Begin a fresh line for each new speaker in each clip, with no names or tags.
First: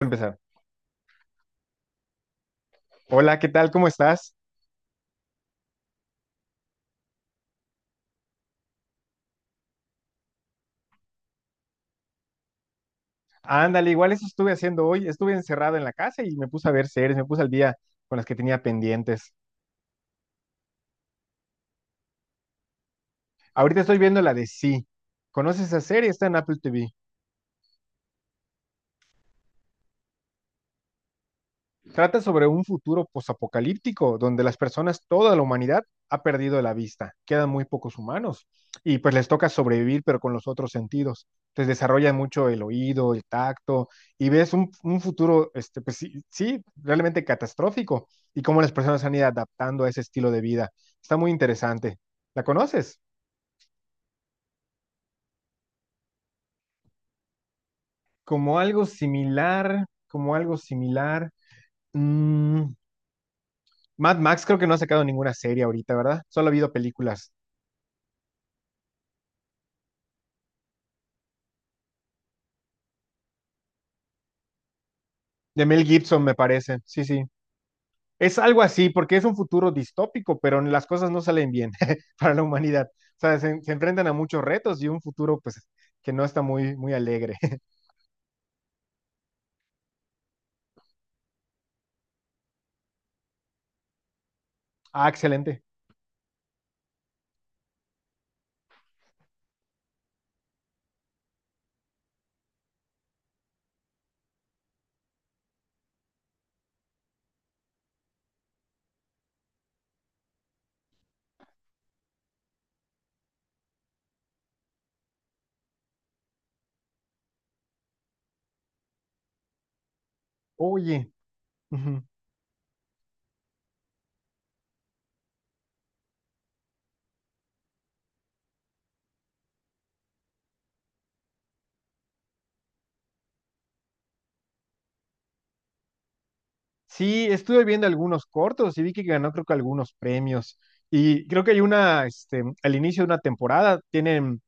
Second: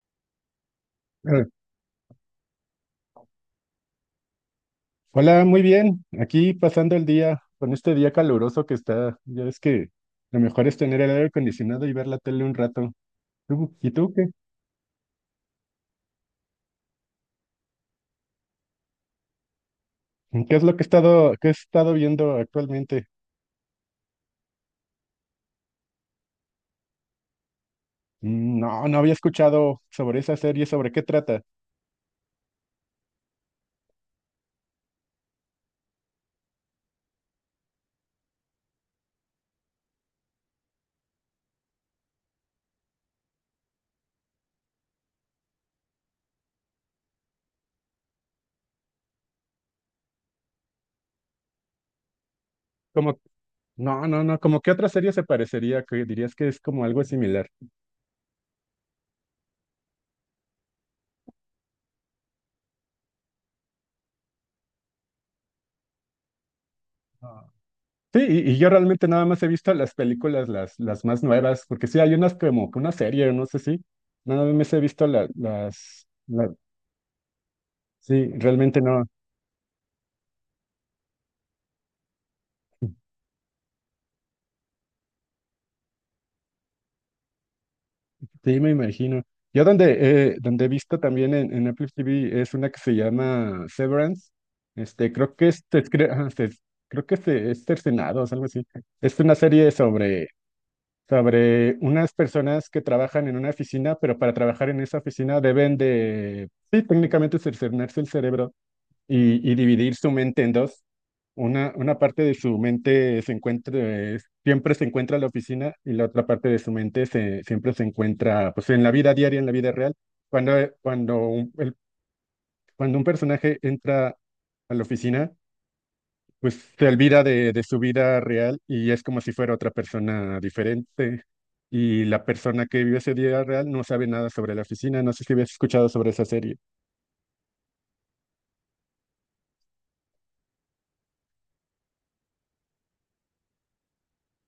Empezar.
Eh,
Hola, ¿qué tal? ¿Cómo estás?
Hola, muy bien. Aquí pasando el día con este día caluroso que está. Ya ves que lo mejor es tener el aire acondicionado y ver la tele un rato.
Ándale,
¿Y
igual
tú
eso
qué?
estuve haciendo hoy. Estuve encerrado en la casa y me puse a ver series, me puse al día con las que tenía pendientes.
¿Qué es lo que qué he estado viendo actualmente?
Ahorita estoy viendo la de Sí. ¿Conoces esa serie? Está en Apple TV.
No, no había escuchado sobre esa serie. ¿Sobre qué trata?
Trata sobre un futuro posapocalíptico donde las personas, toda la humanidad, ha perdido la vista. Quedan muy pocos humanos y pues les toca sobrevivir, pero con los otros sentidos. Entonces desarrollan mucho el oído, el tacto y ves un futuro, este, pues sí, sí, realmente catastrófico y cómo las personas han ido adaptando a ese estilo de vida. Está muy interesante. ¿La conoces?
Como, no, no, no, ¿como qué otra serie se parecería, que dirías que es como algo similar?
Como algo similar, como algo similar. mm, Mad Max creo que no ha sacado ninguna serie ahorita, ¿verdad? Solo ha habido películas.
Ah. Sí, y yo realmente nada más he visto las películas, las más nuevas, porque sí hay unas como que una serie, no sé si. Nada más he visto
De Mel Gibson, me
la-
parece. Sí, sí.
Sí,
Es algo
realmente
así,
no.
porque es un futuro distópico, pero las cosas no salen bien para la humanidad. O sea, se enfrentan a muchos retos y un futuro, pues, que no está muy, muy alegre.
Sí, me imagino. Yo donde, donde he visto también en Apple TV es una que se llama Severance.
Ah,
Este, creo que
excelente.
es, ajá, se- creo que es Cercenados, algo así. Es una serie sobre, sobre unas personas que trabajan en una oficina, pero para trabajar en esa oficina deben de, sí, técnicamente cercenarse el cerebro. Y dividir su mente en dos. Una parte de su mente se encuentra, siempre se encuentra en la oficina y la otra parte de su mente siempre se encuentra pues, en la vida diaria, en la vida real. Cuando, eh,
Oye,
cuando, un, el-
ujú.
Cuando un personaje entra a la oficina, pues se olvida de su vida real y es como si fuera otra persona diferente. Y la persona que vive ese día real no sabe nada sobre la oficina. No sé si habías escuchado sobre esa serie.
Sí, estuve viendo algunos cortos y vi que ganó, creo que algunos premios. Y creo que hay una, este, al inicio de una temporada, tienen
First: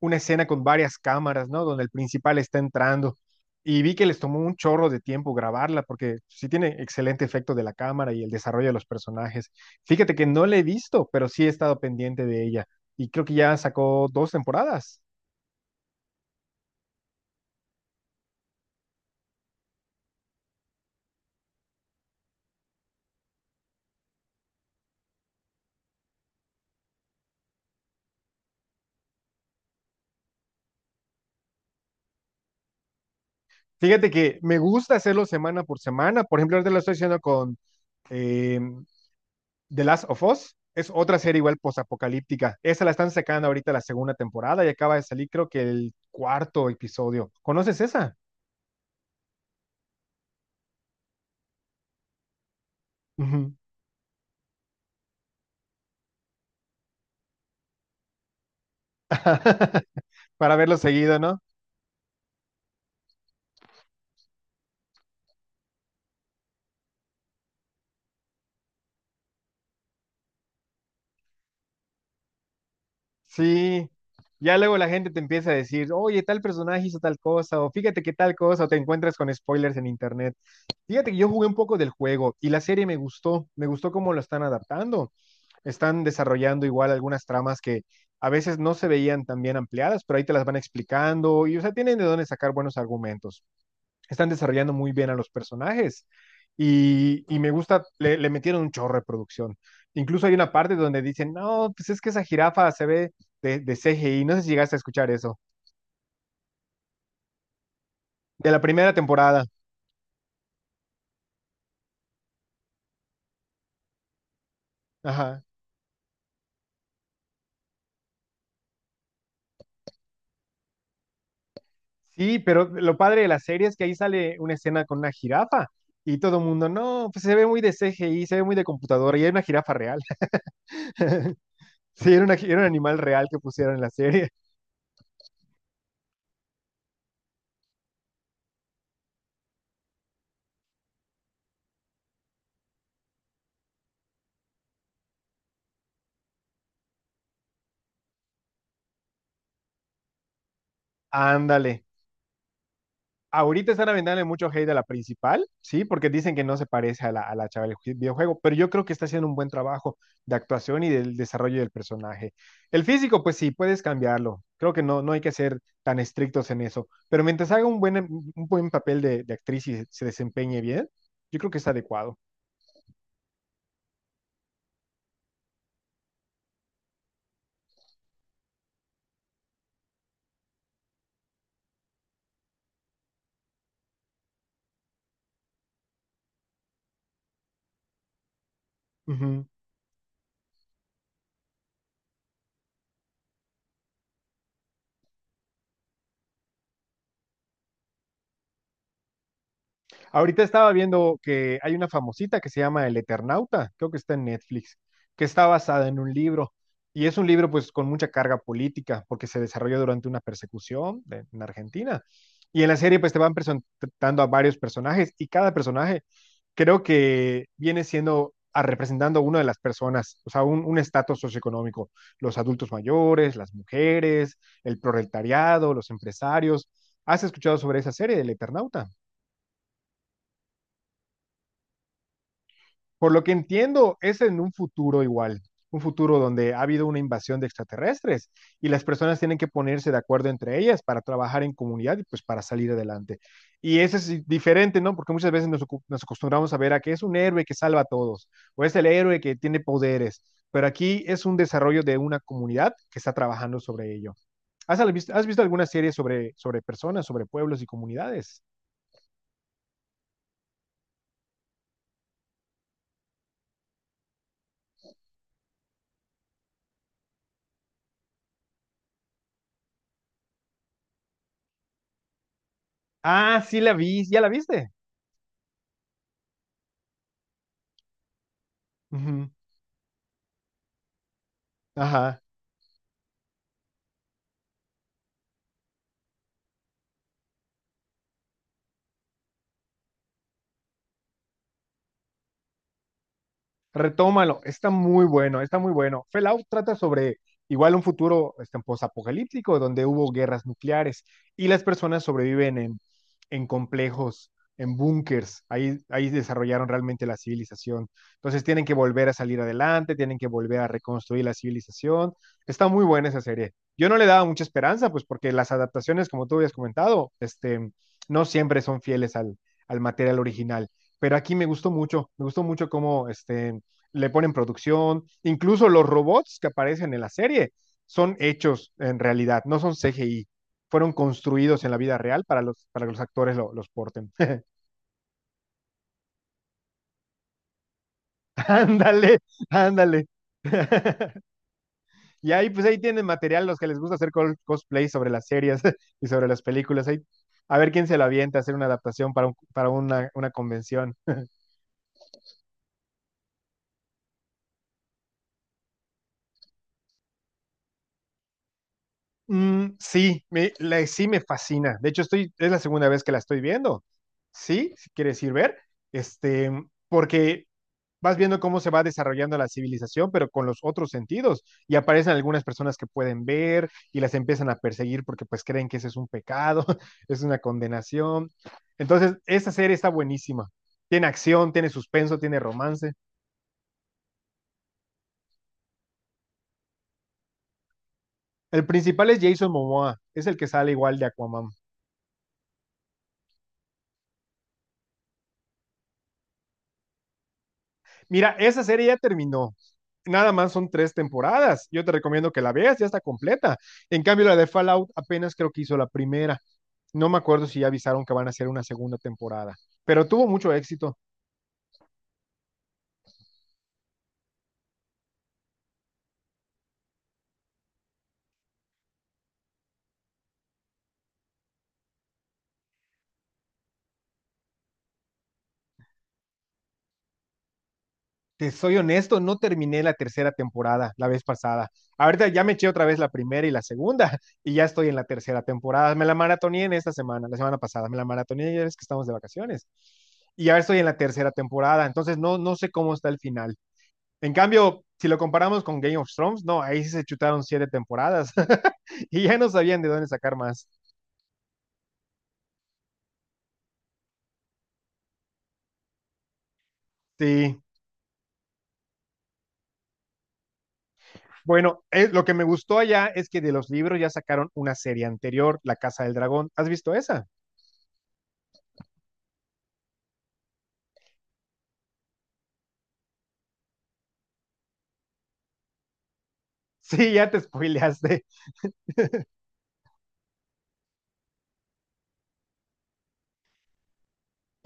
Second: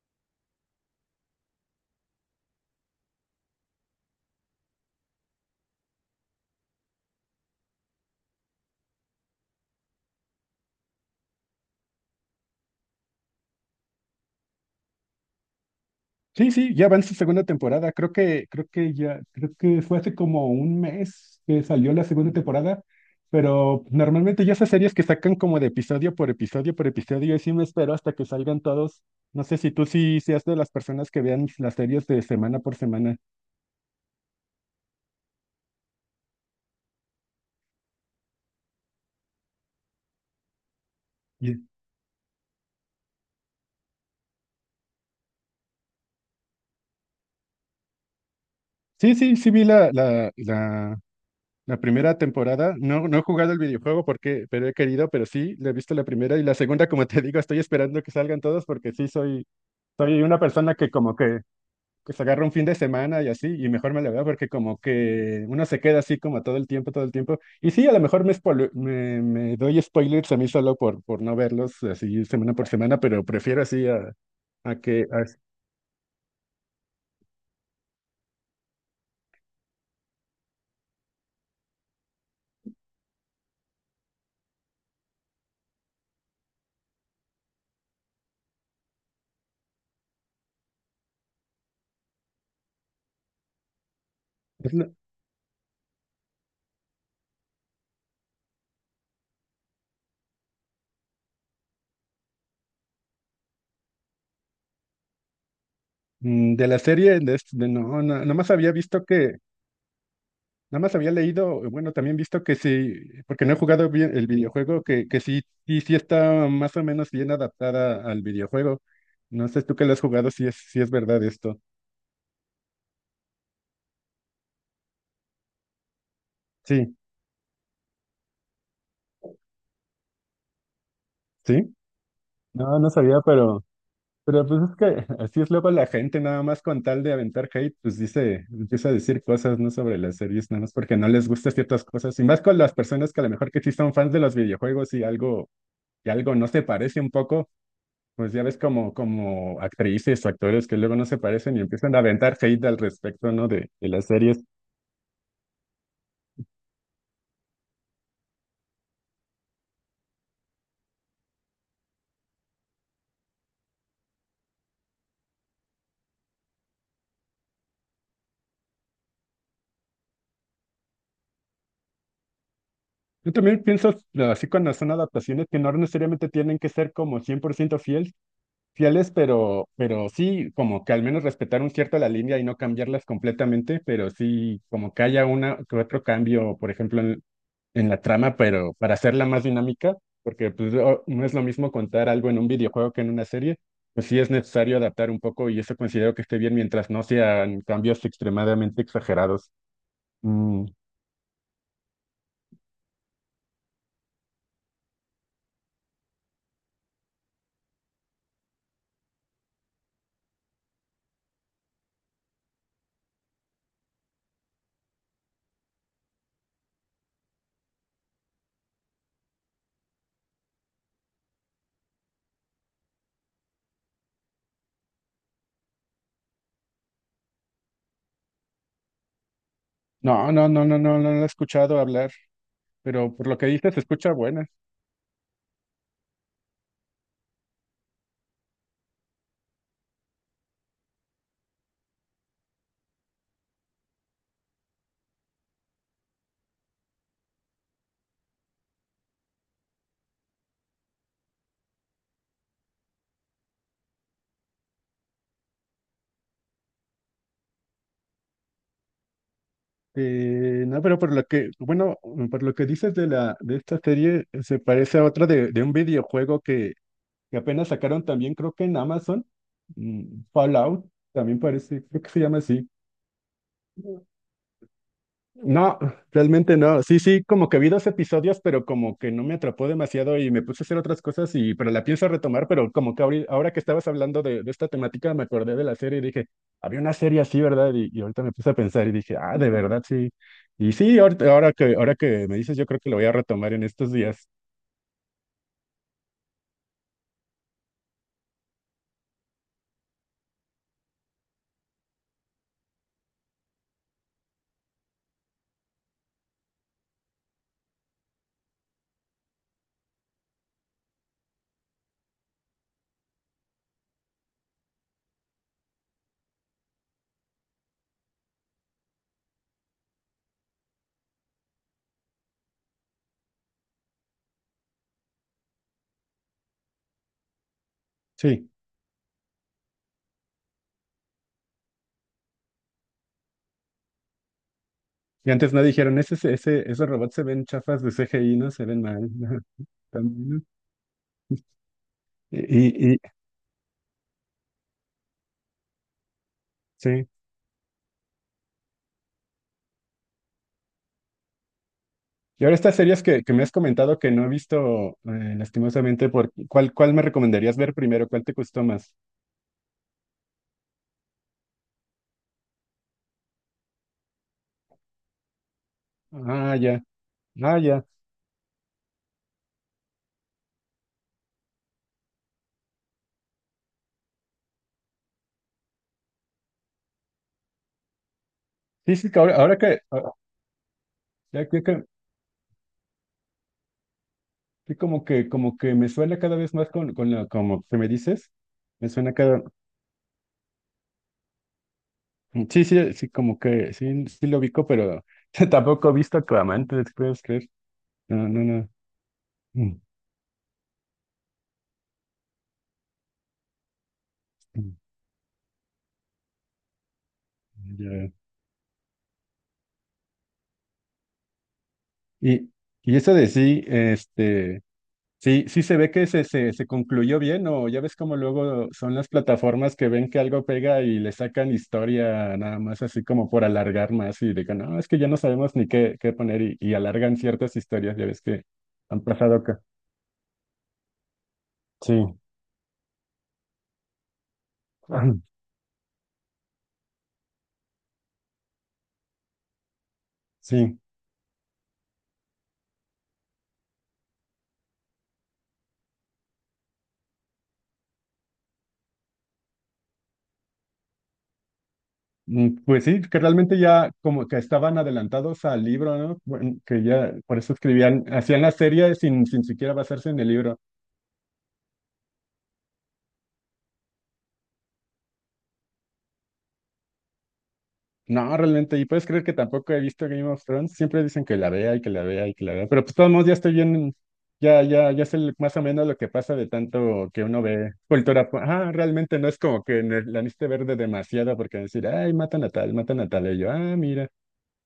una escena con varias cámaras, ¿no? Donde el principal está entrando. Y vi que les tomó un chorro de tiempo grabarla, porque sí tiene excelente efecto de la cámara y el desarrollo de los personajes. Fíjate que no la he visto, pero sí he estado pendiente de ella. Y creo que ya sacó dos temporadas.
Sí, sí, ya va en su segunda temporada. Creo que ya, creo que fue hace como un mes que salió la segunda temporada, pero normalmente ya esas series que sacan como de episodio por episodio por episodio, y sí me espero hasta que salgan todos. No sé si tú sí seas de las personas que vean las series de semana por semana.
Fíjate que me gusta hacerlo semana por semana. Por ejemplo, ahorita lo estoy haciendo con eh, The Last of Us. Es otra serie igual
Ye-
postapocalíptica. Esa la están sacando ahorita la segunda temporada y acaba de salir creo que el cuarto episodio. ¿Conoces esa?
Sí, sí, sí vi la primera temporada. No, no he jugado
Ujú.
el videojuego porque, pero he querido, pero sí, le he visto la primera y la segunda, como te digo, estoy esperando que salgan todos porque sí soy, soy una
Para
persona
verlo
que como
seguido, ¿no?
que pues agarro un fin de semana y así, y mejor me la veo porque como que uno se queda así como todo el tiempo, todo el tiempo. Y sí, a lo mejor me doy spoilers a mí solo por no verlos así semana por semana, pero prefiero así
Sí.
a,
Ya
a
luego la
que...
gente te
a-
empieza a decir, oye, tal personaje hizo tal cosa, o fíjate que tal cosa, o te encuentras con spoilers en internet. Fíjate que yo jugué un poco del juego y la serie me gustó cómo lo están adaptando. Están desarrollando igual algunas tramas que a veces no se veían tan bien ampliadas, pero ahí te las van explicando y, o sea, tienen de dónde sacar buenos argumentos. Están desarrollando
es la-
muy bien a los personajes. Y me gusta, le metieron un chorro de producción. Incluso hay una parte donde dicen, no, pues es que esa jirafa se ve de CGI. No sé si llegaste a escuchar eso.
de la serie, de no, no, nada
De
más
la
había
primera
visto que,
temporada.
nada más había leído, bueno, también visto que sí, porque no he jugado bien el videojuego, que
Ajá.
sí, sí, sí está más o menos bien adaptada al videojuego. No sé tú que lo has jugado, si es, si es verdad esto.
Sí, pero lo padre de la serie es que ahí sale una escena con una jirafa y todo el mundo,
Sí,
no, pues se ve muy de CGI, se ve muy de computadora y era una jirafa real.
sí.
Sí, era un
No, no
animal
sabía,
real que pusieron en la serie.
pero pues es que así es luego la gente, nada más con tal de aventar hate, pues dice, empieza a decir cosas, ¿no? Sobre las series, nada más porque no les gustan ciertas cosas. Y más con las personas que a lo mejor que sí son fans de los videojuegos y algo no se parece un poco, pues ya ves como, como actrices o actores que luego no se parecen y
Ándale,
empiezan a aventar hate al respecto, ¿no?
ahorita
De
están
las
aventándole
series.
mucho hate a la principal, ¿sí? Porque dicen que no se parece a la chava del videojuego, pero yo creo que está haciendo un buen trabajo de actuación y del desarrollo del personaje. El físico, pues sí, puedes cambiarlo. Creo que no, no hay que ser tan estrictos en eso, pero mientras haga un buen papel de actriz y se desempeñe bien, yo creo que está adecuado.
Yo también pienso, así cuando son adaptaciones, que no necesariamente tienen que ser como 100% fieles. Fieles, pero sí, como que al menos respetar un cierto la línea y no cambiarlas completamente, pero sí, como que haya una que otro cambio, por ejemplo, en la trama, pero para hacerla más dinámica, porque pues, o- no es lo mismo contar algo en un videojuego que en una serie, pues sí es necesario adaptar un poco y eso considero que esté bien mientras no sean cambios extremadamente exagerados.
Ahorita
Mm,
estaba viendo que hay una famosita que se llama El Eternauta, creo que está en Netflix, que está basada en un libro. Y es un libro pues con mucha carga política porque se desarrolla durante una persecución en Argentina. Y en la serie pues te van presentando a varios personajes y cada personaje creo que viene siendo a representando a una de las personas, o sea, un estatus socioeconómico, los adultos mayores, las mujeres, el proletariado, los empresarios. ¿Has escuchado sobre esa serie, El Eternauta?
No, no, no, no, no, no lo he escuchado hablar,
Por
pero
lo
por
que
lo que dices, se
entiendo,
escucha
es en
buena.
un futuro igual, un futuro donde ha habido una invasión de extraterrestres y las personas tienen que ponerse de acuerdo entre ellas para trabajar en comunidad y pues para salir adelante. Y eso es diferente, ¿no? Porque muchas veces nos acostumbramos a ver a que es un héroe que salva a todos o es el héroe que tiene poderes, pero aquí es un desarrollo de una comunidad que está trabajando sobre ello. ¿Has visto alguna serie sobre personas, sobre pueblos y comunidades?
No, pero por lo que, bueno, por lo que dices de la, de esta serie, se parece a otra de un videojuego que apenas sacaron también, creo que en Amazon, Fallout, también parece, creo que se llama así.
Ah, sí la vi, ¿ya la viste?
No, realmente no. Sí, sí, como que vi dos episodios, pero como que no
Ujú.
me atrapó demasiado y me puse a hacer otras cosas y, pero la pienso
Ajá.
retomar, pero como que ahora que estabas hablando de esta temática me acordé de la serie y dije, había una serie así, ¿verdad? Y ahorita me puse a pensar y dije, ah, de verdad, sí. Y sí, ahora ahora que me dices, yo creo que lo voy a retomar en estos días.
Retómalo, está muy bueno, está muy bueno. Fallout trata sobre igual un futuro este, posapocalíptico donde hubo guerras nucleares y las personas sobreviven en complejos, en búnkers. Ahí desarrollaron realmente la civilización. Entonces tienen que volver a salir adelante, tienen que volver a reconstruir la civilización. Está muy buena esa serie. Yo no le daba mucha esperanza, pues porque las adaptaciones, como tú habías comentado, este, no siempre son fieles al material original, pero aquí me gustó mucho cómo este, le ponen producción, incluso los robots que aparecen en la serie son
Sí.
hechos en realidad, no son CGI, fueron construidos en la vida real para que los actores los porten.
Y antes no dijeron, esos robots se ven chafas de CGI, no se ven mal.
Ándale, ándale.
También, ¿no?
Y
Y,
ahí pues ahí
y, y-
tienen material los que les gusta hacer cosplay sobre las series y sobre las películas. Ahí,
sí.
a ver quién se lo avienta a hacer una adaptación para una convención.
Y ahora estas series que me has comentado que no he visto, lastimosamente, por, ¿cuál me recomendarías ver primero? ¿Cuál te gustó más?
Mm, sí, sí me fascina. De hecho, estoy, es la segunda vez que la estoy viendo. Sí, si quieres ir ver, este,
Ah, ya,
porque
ah, ya.
vas viendo cómo se va desarrollando la civilización, pero con los otros sentidos. Y aparecen algunas personas que pueden ver y las empiezan a perseguir porque pues creen que ese es un pecado, es una condenación.
Sí, sí,
Entonces,
que ahora,
esta serie está
ah,
buenísima. Tiene
ya
acción,
que,
tiene
que-
suspenso, tiene romance.
que como que, como que me suena cada vez más con la, como que me dices,
El
me
principal
suena
es
cada,
Jason Momoa, es el que sale igual de Aquaman.
sí, sí, sí, como que, sí, sí lo ubico, pero tampoco he visto Aquaman, ¿te puedes creer? No,
Mira,
no,
esa
no.
serie ya terminó.
Mm,
Nada más son tres temporadas. Yo te recomiendo que la veas, ya está completa. En cambio, la de
mm,
Fallout apenas creo que hizo la primera. No me acuerdo si ya avisaron
ya.
que van a hacer una segunda temporada, pero tuvo mucho éxito.
Y, y eso de sí, este... Sí, sí se ve que se concluyó bien, o ya ves como luego son las plataformas que ven que algo pega y le sacan historia nada más así como por alargar más y digan, no, es que ya no sabemos ni qué, qué poner y alargan ciertas historias, ya ves que
Te soy
han
honesto,
pasado
no
acá.
terminé la tercera temporada la vez pasada.
Sí,
Ahorita ya me eché otra vez la primera y la segunda y ya estoy en la tercera temporada. Me la maratoné en esta semana, la semana pasada, me la maratoné ya es que estamos de vacaciones. Y ahora estoy
sí.
en la tercera temporada, entonces no sé cómo está el final. En cambio, si lo comparamos con Game of Thrones, no, ahí sí se chutaron siete temporadas y ya no sabían de dónde sacar más.
Pues sí, que realmente ya como que estaban adelantados al libro, ¿no? Bueno, que ya por eso
Sí.
escribían, hacían la serie sin, sin siquiera basarse en el libro.
Bueno, lo que me gustó allá es que de los libros ya sacaron una serie anterior, La Casa del Dragón. ¿Has visto esa?
No, realmente, y puedes creer que tampoco he visto Game of Thrones. Siempre dicen que la vea y que la vea y que la vea, pero pues de todos modos ya estoy bien, ya, ya, ya sé más o menos lo que pasa de tanto
Sí,
que
ya te
uno ve
spoileaste.
cultura. Pop. Ah, realmente no es como que la necesite ver de demasiado porque decir, ay, matan a tal, matan a tal. Y yo, ah, mira,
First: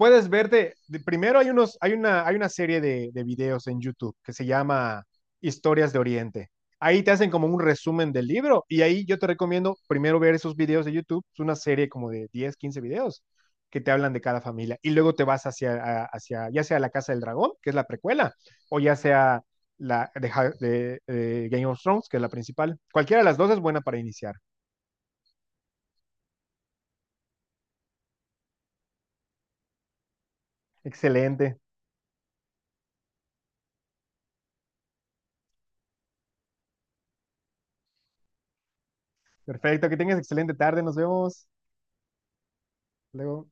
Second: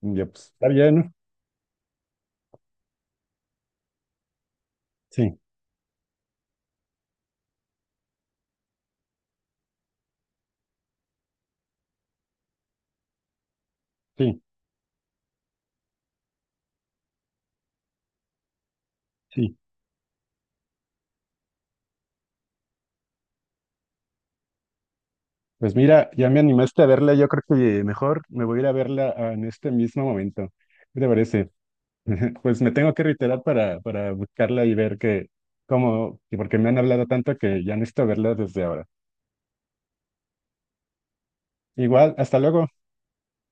y yo, pues está
verte,
bien, ¿no?
primero hay una serie de videos en YouTube que se llama
Sí,
Historias de Oriente. Ahí te hacen como un resumen del libro y ahí yo te recomiendo primero ver esos videos de YouTube. Es una serie como de 10 15 videos que te hablan de cada
sí,
familia y luego te vas hacia ya sea la Casa del Dragón, que es la precuela, o ya sea
sí.
la de, Game of Thrones, que es la principal. Cualquiera de las dos es buena para iniciar.
Pues mira, ya me animaste a verla. Yo creo que mejor me voy a ir a verla ah, en este mismo momento. ¿Qué te parece?
Excelente.
Pues me tengo que reiterar para buscarla y ver que, cómo, y porque me han hablado tanto que ya necesito verla desde ahora.
Perfecto, que tengas excelente tarde. Nos vemos.
Igual, hasta luego.
Luego.